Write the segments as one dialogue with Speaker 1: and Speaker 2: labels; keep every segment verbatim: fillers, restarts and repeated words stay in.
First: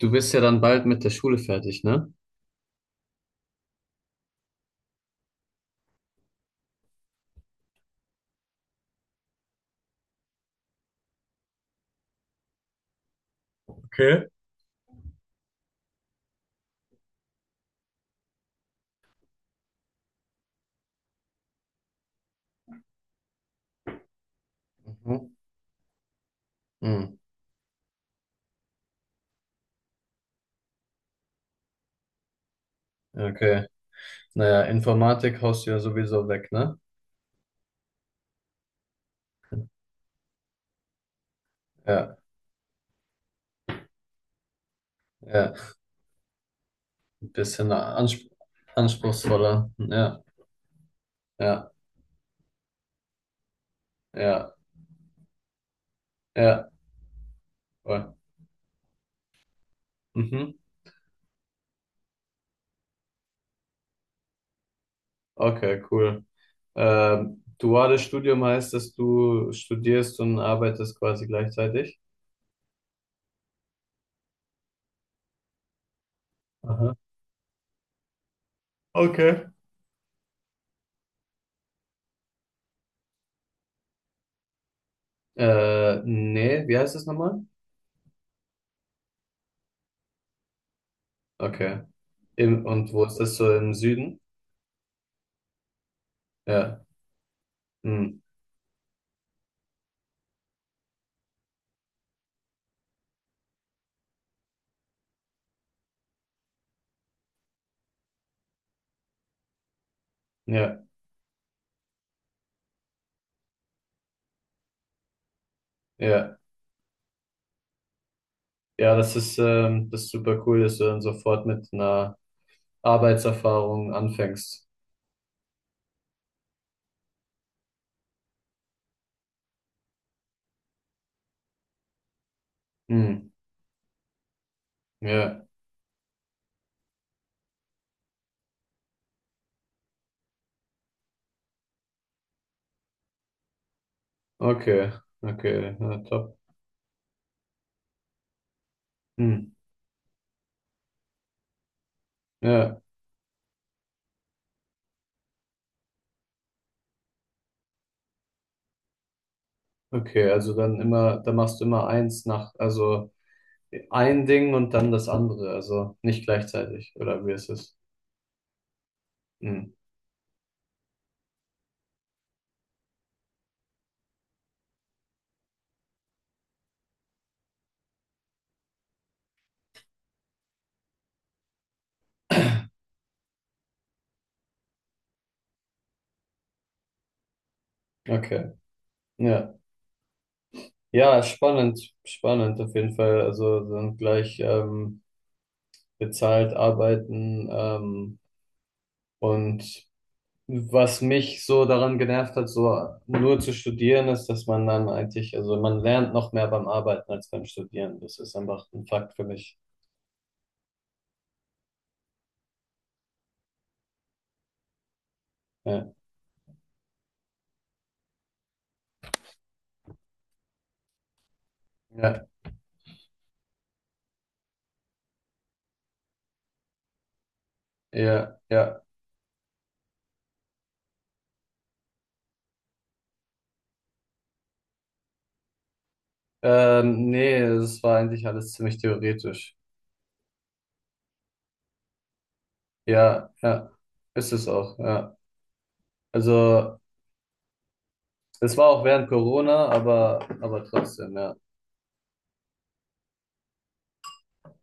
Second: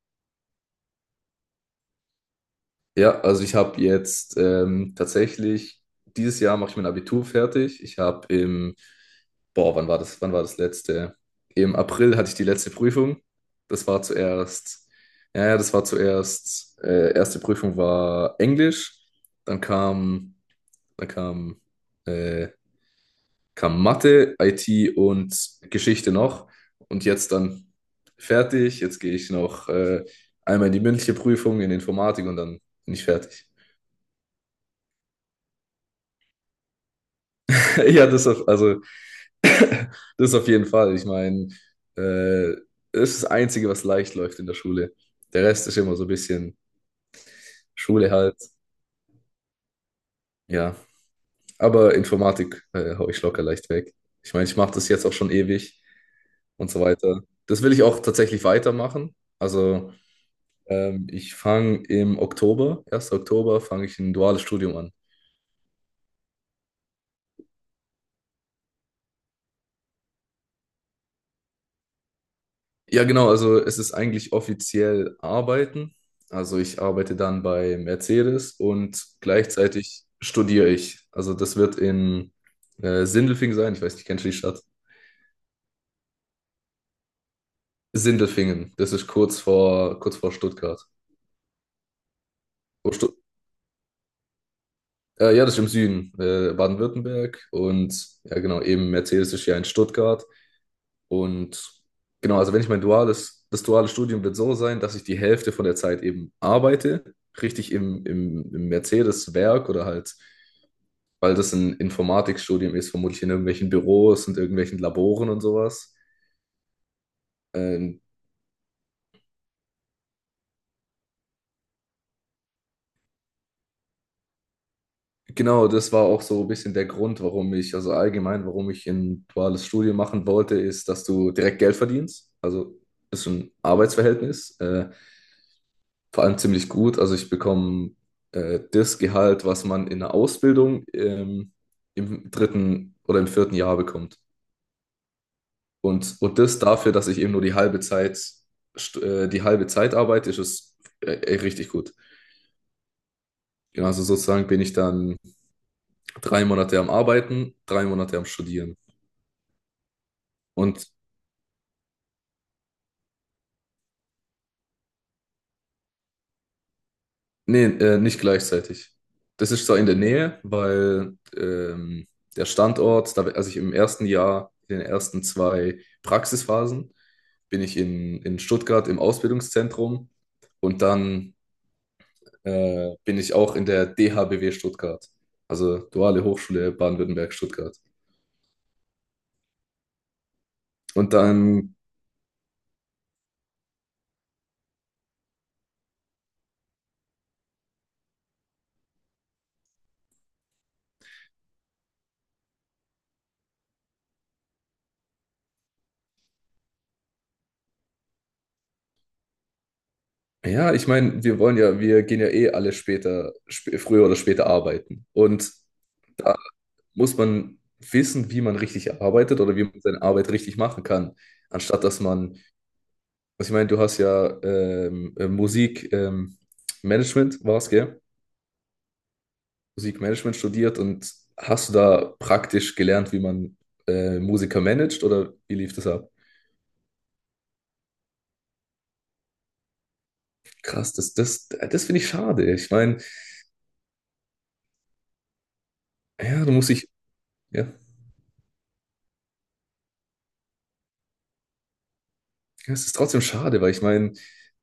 Speaker 1: Du bist ja dann bald mit der Schule fertig, ne?
Speaker 2: Ja, also ich habe jetzt ähm, tatsächlich, dieses Jahr mache ich mein Abitur fertig. Ich habe im, boah, wann war das, wann war das letzte? Im April hatte ich die letzte Prüfung. Das war
Speaker 1: Okay.
Speaker 2: zuerst, ja, ja, das war zuerst, äh, erste Prüfung war Englisch, dann kam, dann kam, äh, kam Mathe, I T
Speaker 1: Mhm.
Speaker 2: und Geschichte noch. Und
Speaker 1: Hm,
Speaker 2: jetzt dann fertig. Jetzt gehe ich noch äh, einmal in die mündliche Prüfung in Informatik und dann bin ich fertig.
Speaker 1: okay. Naja, Informatik haust du ja sowieso weg, ne?
Speaker 2: Ja, das auf, also das auf jeden Fall. Ich meine,
Speaker 1: Ja,
Speaker 2: äh, das ist das Einzige, was leicht läuft in der Schule. Der
Speaker 1: ja.
Speaker 2: Rest ist immer so ein bisschen
Speaker 1: Ein bisschen
Speaker 2: Schule
Speaker 1: ans
Speaker 2: halt.
Speaker 1: anspruchsvoller. Ja,
Speaker 2: Ja,
Speaker 1: ja,
Speaker 2: aber Informatik äh, hau ich locker leicht weg. Ich meine,
Speaker 1: ja,
Speaker 2: ich mache das jetzt auch schon ewig
Speaker 1: ja.
Speaker 2: und so weiter. Das will ich auch
Speaker 1: Voll.
Speaker 2: tatsächlich weitermachen. Also
Speaker 1: Mhm.
Speaker 2: ähm, ich fange im Oktober, ersten Oktober, fange ich ein duales Studium an.
Speaker 1: Okay, cool. Ähm, duales Studium heißt, dass du studierst und arbeitest quasi gleichzeitig?
Speaker 2: Ja, genau, also es ist eigentlich offiziell Arbeiten. Also ich
Speaker 1: Aha.
Speaker 2: arbeite dann bei Mercedes und
Speaker 1: Okay.
Speaker 2: gleichzeitig studiere ich. Also das wird in äh, Sindelfingen sein. Ich weiß nicht, kennst du die Stadt?
Speaker 1: Äh, nee, wie heißt das nochmal?
Speaker 2: Sindelfingen. Das ist kurz vor, kurz vor Stuttgart.
Speaker 1: Okay. Im,
Speaker 2: Oh,
Speaker 1: und wo
Speaker 2: Stu
Speaker 1: ist das so im Süden?
Speaker 2: äh, ja, das ist im Süden, äh,
Speaker 1: Ja.
Speaker 2: Baden-Württemberg. Und
Speaker 1: Hm.
Speaker 2: ja, genau, eben Mercedes ist ja in Stuttgart. Und genau, also wenn ich mein duales, das duale Studium wird so sein, dass ich die Hälfte von der Zeit eben arbeite, richtig im, im, im Mercedes-Werk oder halt,
Speaker 1: Ja.
Speaker 2: weil das ein Informatikstudium ist, vermutlich in irgendwelchen Büros und irgendwelchen Laboren und sowas.
Speaker 1: Ja.
Speaker 2: Ähm,
Speaker 1: Ja, das ist, ähm, das ist super cool, dass du dann sofort mit einer Arbeitserfahrung anfängst.
Speaker 2: genau, das war auch so ein bisschen der Grund, warum ich, also allgemein, warum ich ein duales Studium machen wollte, ist, dass du direkt Geld verdienst. Also ist
Speaker 1: Hm,
Speaker 2: ein Arbeitsverhältnis. Äh,
Speaker 1: ja,
Speaker 2: vor allem ziemlich gut. Also ich bekomme äh, das Gehalt, was man in der Ausbildung ähm, im dritten oder im vierten Jahr bekommt.
Speaker 1: okay, okay, ja,
Speaker 2: Und,
Speaker 1: top.
Speaker 2: und das dafür, dass ich eben nur die halbe Zeit, st- äh, die
Speaker 1: Hm,
Speaker 2: halbe Zeit arbeite, ist es äh, richtig gut.
Speaker 1: ja,
Speaker 2: Genau, also sozusagen bin ich dann drei Monate am Arbeiten, drei Monate am Studieren.
Speaker 1: okay, also dann
Speaker 2: Und
Speaker 1: immer, dann machst du immer eins nach, also ein Ding und dann das andere, also nicht gleichzeitig, oder wie ist
Speaker 2: nee,
Speaker 1: es?
Speaker 2: äh, nicht gleichzeitig. Das ist
Speaker 1: Hm,
Speaker 2: zwar in der Nähe, weil ähm, der Standort, da, also ich im ersten Jahr, in den ersten zwei Praxisphasen, bin ich in, in Stuttgart im Ausbildungszentrum und dann äh, bin ich auch in der D H B W Stuttgart, also Duale Hochschule Baden-Württemberg Stuttgart.
Speaker 1: okay, ja.
Speaker 2: Und
Speaker 1: Ja,
Speaker 2: dann,
Speaker 1: spannend, spannend auf jeden Fall. Also dann gleich, ähm, bezahlt arbeiten ähm, Und was mich so daran genervt hat, so nur zu studieren, ist, dass man dann eigentlich, also man lernt noch mehr beim Arbeiten als beim Studieren. Das ist einfach ein Fakt für mich.
Speaker 2: ja, ich meine, wir wollen ja, wir gehen ja eh alle später, sp früher oder später arbeiten. Und
Speaker 1: Ja,
Speaker 2: muss man wissen, wie man richtig arbeitet oder wie man seine Arbeit richtig machen kann, anstatt dass
Speaker 1: ja,
Speaker 2: man, was ich meine, du hast ja ähm, äh, Musik, ähm, Management war es, gell?
Speaker 1: ja, ja.
Speaker 2: Musikmanagement studiert und hast du da praktisch gelernt, wie man äh, Musiker managt oder wie lief das ab?
Speaker 1: Ähm, nee, es war eigentlich alles ziemlich theoretisch.
Speaker 2: Krass, das, das, das finde ich schade. Ich meine,
Speaker 1: Ja, ja, ist es auch, ja.
Speaker 2: ja, du musst
Speaker 1: Also,
Speaker 2: dich, ja.
Speaker 1: es war auch während Corona, aber, aber trotzdem, ja.
Speaker 2: Ja, es ist trotzdem schade, weil ich meine,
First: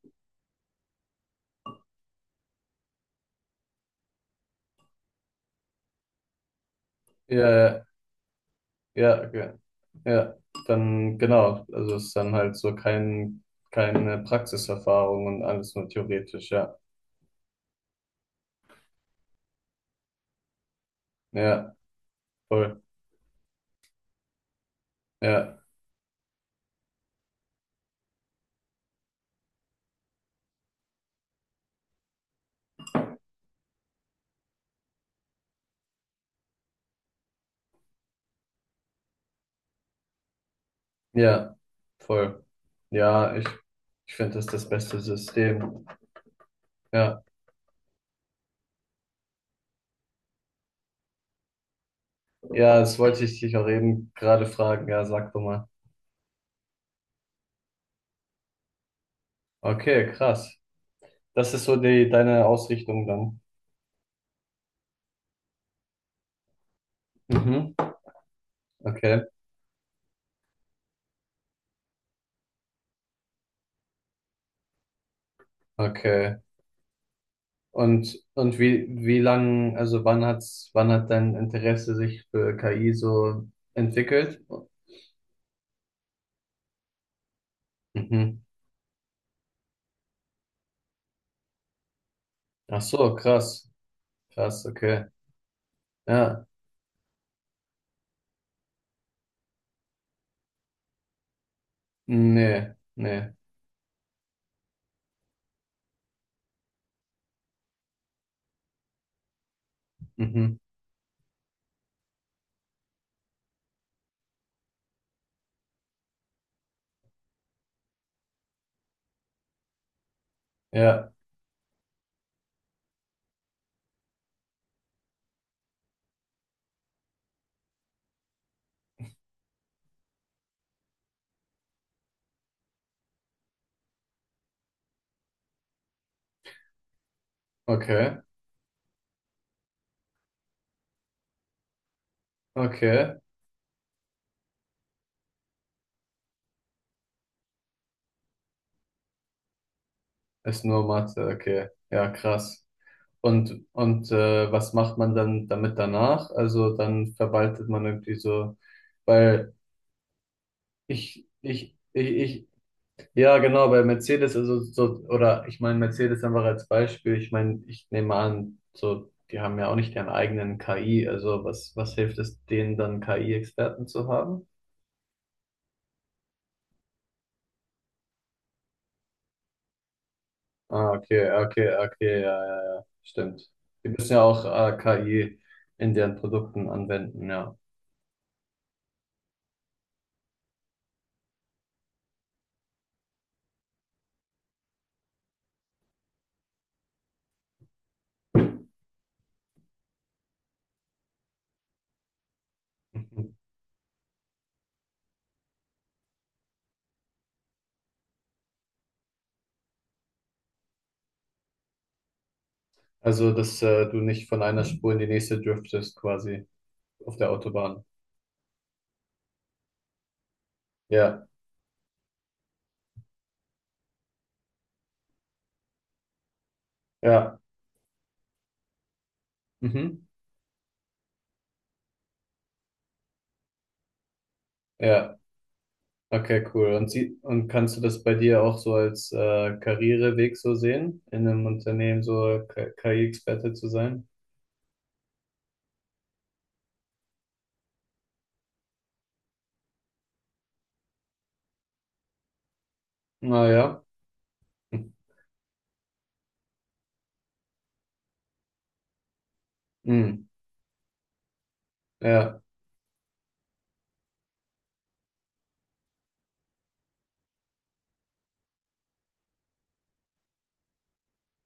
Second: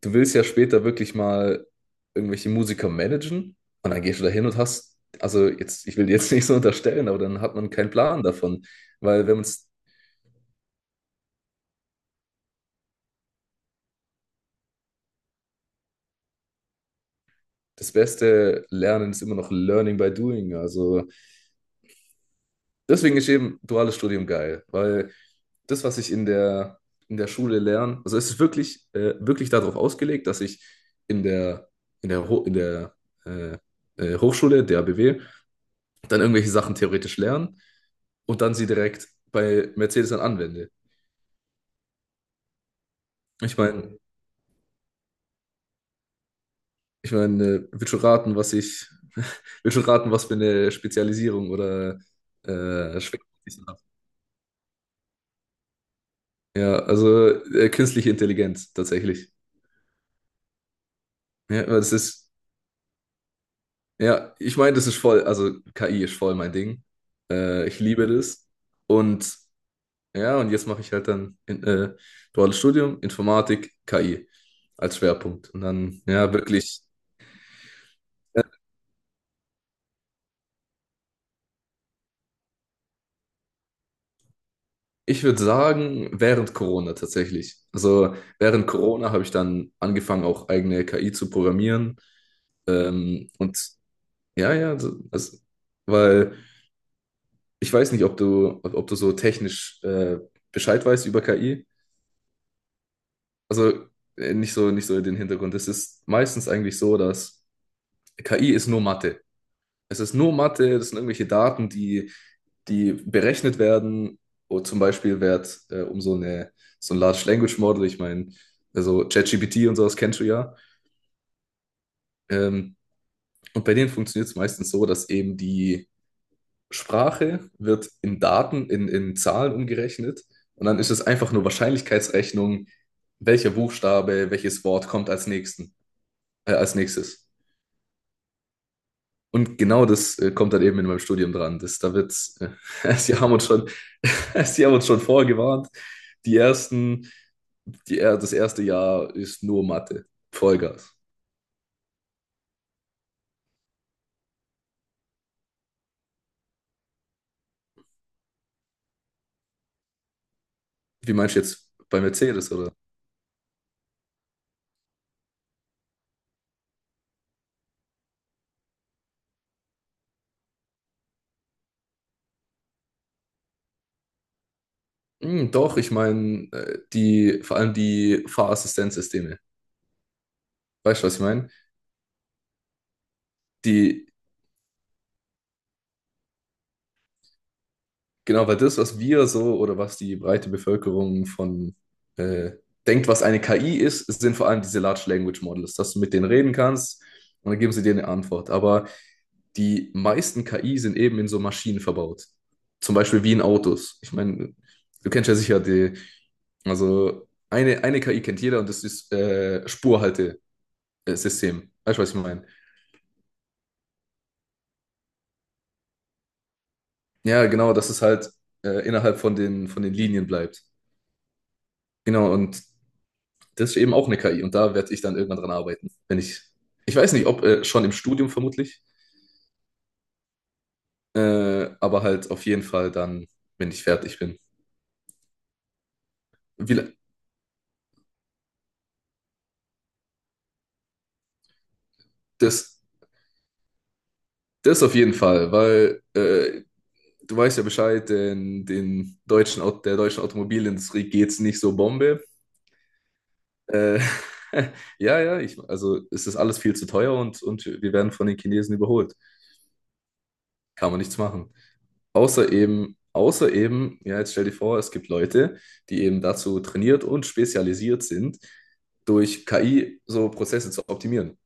Speaker 2: du willst ja später wirklich mal irgendwelche Musiker managen und dann gehst du da hin und hast, also jetzt, ich will dir jetzt nicht so unterstellen, aber dann hat man
Speaker 1: Ja,
Speaker 2: keinen Plan davon,
Speaker 1: ja,
Speaker 2: weil
Speaker 1: ja,
Speaker 2: wenn man
Speaker 1: ja, ja. Dann, genau, also es ist dann halt so kein, keine Praxiserfahrung und alles nur theoretisch, ja.
Speaker 2: das Beste lernen ist immer noch Learning by Doing. Also
Speaker 1: Ja, voll.
Speaker 2: deswegen ist eben duales Studium geil, weil
Speaker 1: Ja,
Speaker 2: das, was ich in der, in der Schule lerne, also es ist wirklich, äh, wirklich darauf ausgelegt, dass ich in der, in der, Ho- in der äh, äh, Hochschule, der A B W, dann irgendwelche Sachen theoretisch lerne und dann sie direkt bei Mercedes dann anwende.
Speaker 1: ja, voll. Ja, ich,
Speaker 2: Ich meine,
Speaker 1: ich finde das das beste System.
Speaker 2: ich
Speaker 1: Ja,
Speaker 2: meine, äh, wird schon raten, was ich, wird schon raten, was für eine Spezialisierung oder
Speaker 1: ja, das
Speaker 2: äh,
Speaker 1: wollte
Speaker 2: Schwerpunkt
Speaker 1: ich dich
Speaker 2: ich
Speaker 1: auch
Speaker 2: dann hab.
Speaker 1: eben gerade fragen. Ja, sag doch mal.
Speaker 2: Ja, also äh, künstliche Intelligenz tatsächlich.
Speaker 1: Okay, krass. Das
Speaker 2: Ja,
Speaker 1: ist so
Speaker 2: aber das
Speaker 1: die,
Speaker 2: ist,
Speaker 1: deine Ausrichtung dann.
Speaker 2: ja, ich meine, das ist voll, also K I ist voll mein Ding. Äh, ich
Speaker 1: Mhm.
Speaker 2: liebe das.
Speaker 1: Okay,
Speaker 2: Und ja, und jetzt mache ich halt dann in, äh, duales Studium, Informatik, K I als Schwerpunkt. Und dann, ja,
Speaker 1: okay.
Speaker 2: wirklich.
Speaker 1: Und, und wie, wie lang, also wann hat's, wann hat dein Interesse sich für K I so entwickelt?
Speaker 2: Ich würde sagen, während Corona tatsächlich. Also
Speaker 1: Mhm.
Speaker 2: während Corona habe ich dann angefangen, auch eigene K I zu programmieren.
Speaker 1: Ach so,
Speaker 2: Ähm, und
Speaker 1: krass.
Speaker 2: ja,
Speaker 1: Krass,
Speaker 2: ja, so-
Speaker 1: okay.
Speaker 2: also, weil
Speaker 1: Ja,
Speaker 2: ich weiß nicht, ob du, ob, ob du so technisch äh, Bescheid weißt über K I.
Speaker 1: nee, nee.
Speaker 2: Also äh, nicht so, nicht so den Hintergrund. Es ist meistens eigentlich so, dass K I ist nur Mathe. Es ist nur
Speaker 1: Mhm.
Speaker 2: Mathe, das sind irgendwelche Daten, die die berechnet werden. Und zum Beispiel wird äh, um so, eine, so ein Large Language Model, ich meine, also ChatGPT und sowas kennst du ja.
Speaker 1: Ja,
Speaker 2: Ähm, und bei denen funktioniert es meistens so, dass eben die Sprache wird in Daten, in, in Zahlen umgerechnet. Und dann ist es einfach nur Wahrscheinlichkeitsrechnung, welcher Buchstabe, welches Wort kommt als, nächsten, äh, als nächstes.
Speaker 1: okay.
Speaker 2: Und genau das äh, kommt dann eben in meinem Studium dran. Das, da wird, äh, sie
Speaker 1: Okay,
Speaker 2: haben uns schon, sie haben uns schon vorgewarnt. Die ersten die, das erste Jahr ist nur Mathe.
Speaker 1: ist nur
Speaker 2: Vollgas.
Speaker 1: Mathe, okay. Ja, krass. Und, und äh, was macht man dann damit danach? Also dann verwaltet man irgendwie so, weil
Speaker 2: Wie
Speaker 1: ich,
Speaker 2: meinst du jetzt
Speaker 1: ich,
Speaker 2: bei
Speaker 1: ich, ich,
Speaker 2: Mercedes, oder?
Speaker 1: ja genau, bei Mercedes, also so, oder ich meine Mercedes einfach als Beispiel, ich meine, ich nehme an, so, die haben ja auch nicht ihren eigenen K I, also was, was hilft es denen dann K I-Experten zu haben?
Speaker 2: Hm, doch, ich meine, äh, die, vor allem die Fahrassistenzsysteme.
Speaker 1: Ah,
Speaker 2: Weißt du, was ich
Speaker 1: okay,
Speaker 2: meine?
Speaker 1: okay, okay, ja, ja, ja, stimmt. Die
Speaker 2: Die,
Speaker 1: müssen ja auch äh, K I in deren Produkten anwenden, ja.
Speaker 2: genau, weil das, was wir so oder was die breite Bevölkerung von äh, denkt, was eine K I ist, sind vor allem diese Large Language Models, dass du mit denen reden kannst und dann geben sie dir eine Antwort. Aber die meisten K I sind eben in so Maschinen verbaut. Zum Beispiel
Speaker 1: Mhm.
Speaker 2: wie in Autos. Ich meine, du kennst ja sicher die, also eine, eine K I kennt jeder und das ist äh, Spurhaltesystem. Weißt du, was ich meine?
Speaker 1: Also, dass äh, du nicht von einer Spur in die nächste driftest, quasi auf der
Speaker 2: Ja, genau,
Speaker 1: Autobahn.
Speaker 2: dass es halt äh, innerhalb von den, von den Linien bleibt.
Speaker 1: Ja,
Speaker 2: Genau, und das ist eben auch eine K I und da werde ich dann irgendwann dran arbeiten. Wenn ich, ich weiß nicht,
Speaker 1: ja,
Speaker 2: ob äh, schon im Studium vermutlich,
Speaker 1: mhm.
Speaker 2: äh, aber halt auf jeden Fall dann, wenn ich fertig bin.
Speaker 1: Ja, okay, cool.
Speaker 2: Wie, la-
Speaker 1: Und, sie, und kannst du das bei dir auch so als äh, Karriereweg so sehen, in einem Unternehmen so K-
Speaker 2: das,
Speaker 1: KI-Experte zu sein?
Speaker 2: das auf jeden Fall, weil äh, du weißt ja Bescheid, den, den deutschen, Au- der deutschen Automobilindustrie geht es nicht so Bombe.
Speaker 1: Naja,
Speaker 2: Äh, ja, ja, ich, also es ist alles viel zu teuer und, und wir werden von den Chinesen überholt.
Speaker 1: mhm.
Speaker 2: Kann man nichts machen.
Speaker 1: Ja,
Speaker 2: Außer eben, außer eben, ja, jetzt stell dir vor, es gibt Leute, die eben dazu trainiert und spezialisiert sind, durch K I so Prozesse zu optimieren.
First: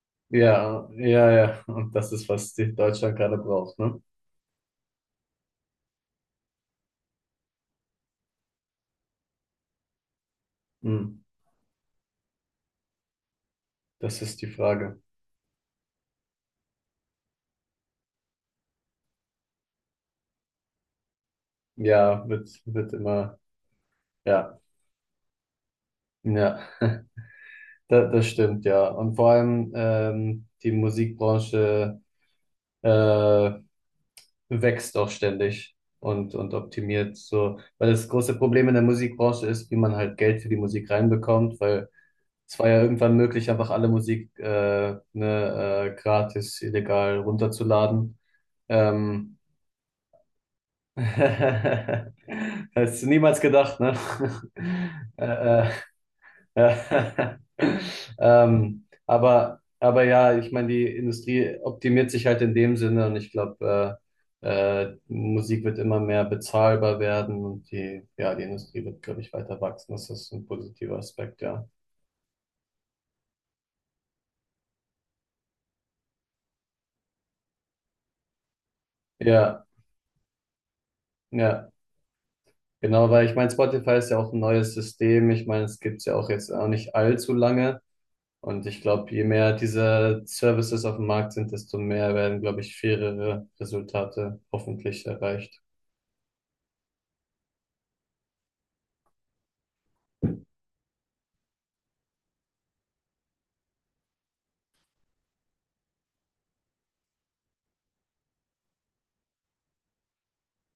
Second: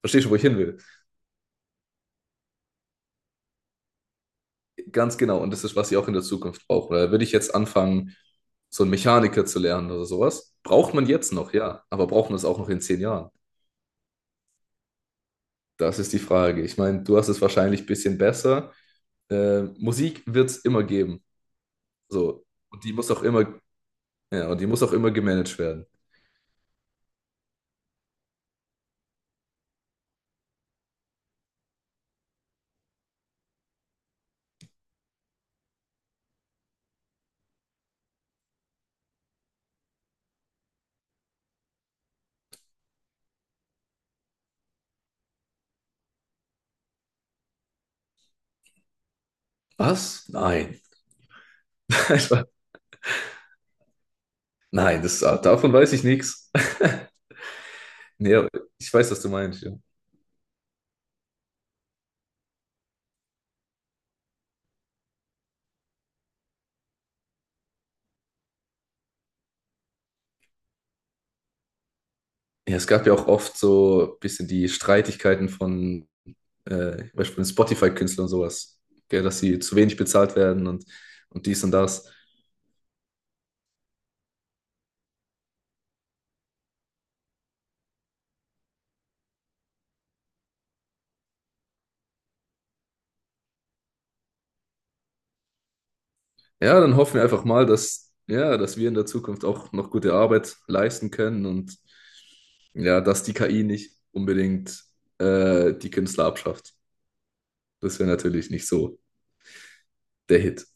Speaker 2: Verstehst du, wo ich hin will?
Speaker 1: ja, ja, ja. Und das ist, was die Deutschland gerade braucht, ne?
Speaker 2: Ganz genau. Und das ist, was sie auch in der Zukunft brauchen. Da würde ich jetzt anfangen, so einen Mechaniker zu lernen oder sowas. Braucht man
Speaker 1: Mhm.
Speaker 2: jetzt noch, ja. Aber braucht man es auch noch in zehn Jahren?
Speaker 1: Das ist die Frage.
Speaker 2: Das ist die Frage. Ich meine, du hast es wahrscheinlich ein bisschen besser. äh, Musik wird es immer geben.
Speaker 1: Ja,
Speaker 2: So.
Speaker 1: wird,
Speaker 2: Und die
Speaker 1: wird
Speaker 2: muss auch
Speaker 1: immer,
Speaker 2: immer, ja,
Speaker 1: ja,
Speaker 2: und die muss auch immer gemanagt werden.
Speaker 1: ja, das, das stimmt, ja. Und vor allem ähm, die Musikbranche äh, wächst auch ständig und, und optimiert so. Weil das große Problem in der Musikbranche ist, wie man halt Geld für die Musik reinbekommt, weil es war ja irgendwann möglich, einfach alle Musik äh, ne, äh, gratis, illegal runterzuladen. Ähm,
Speaker 2: Was? Nein. Ich war-
Speaker 1: hast du niemals gedacht, ne?
Speaker 2: Nein, das, ah,
Speaker 1: äh, äh,
Speaker 2: davon weiß ich nichts.
Speaker 1: Ja.
Speaker 2: Nee, aber
Speaker 1: Ähm,
Speaker 2: ich weiß, was du
Speaker 1: aber,
Speaker 2: meinst. Ja.
Speaker 1: aber ja, ich meine, die Industrie optimiert sich halt in dem Sinne und ich glaube, äh, äh, Musik wird immer mehr bezahlbar werden und die, ja, die Industrie wird, glaube ich, weiter wachsen. Das ist ein positiver Aspekt, ja.
Speaker 2: Ja, es gab ja auch oft so ein bisschen die Streitigkeiten von äh, zum Beispiel Spotify-Künstlern und sowas, gell, dass sie
Speaker 1: Ja,
Speaker 2: zu wenig bezahlt werden und, und dies
Speaker 1: ja,
Speaker 2: und das.
Speaker 1: genau, weil ich meine, Spotify ist ja auch ein neues System. Ich meine, es gibt's ja auch jetzt auch nicht allzu lange. Und ich glaube, je mehr diese Services auf dem Markt sind, desto mehr werden, glaube ich, fairere Resultate hoffentlich erreicht.
Speaker 2: Ja, dann hoffen wir einfach mal, dass, ja, dass wir in der Zukunft auch noch gute Arbeit leisten können und ja, dass die K I nicht unbedingt äh, die Künstler abschafft. Das wäre natürlich nicht so der Hit.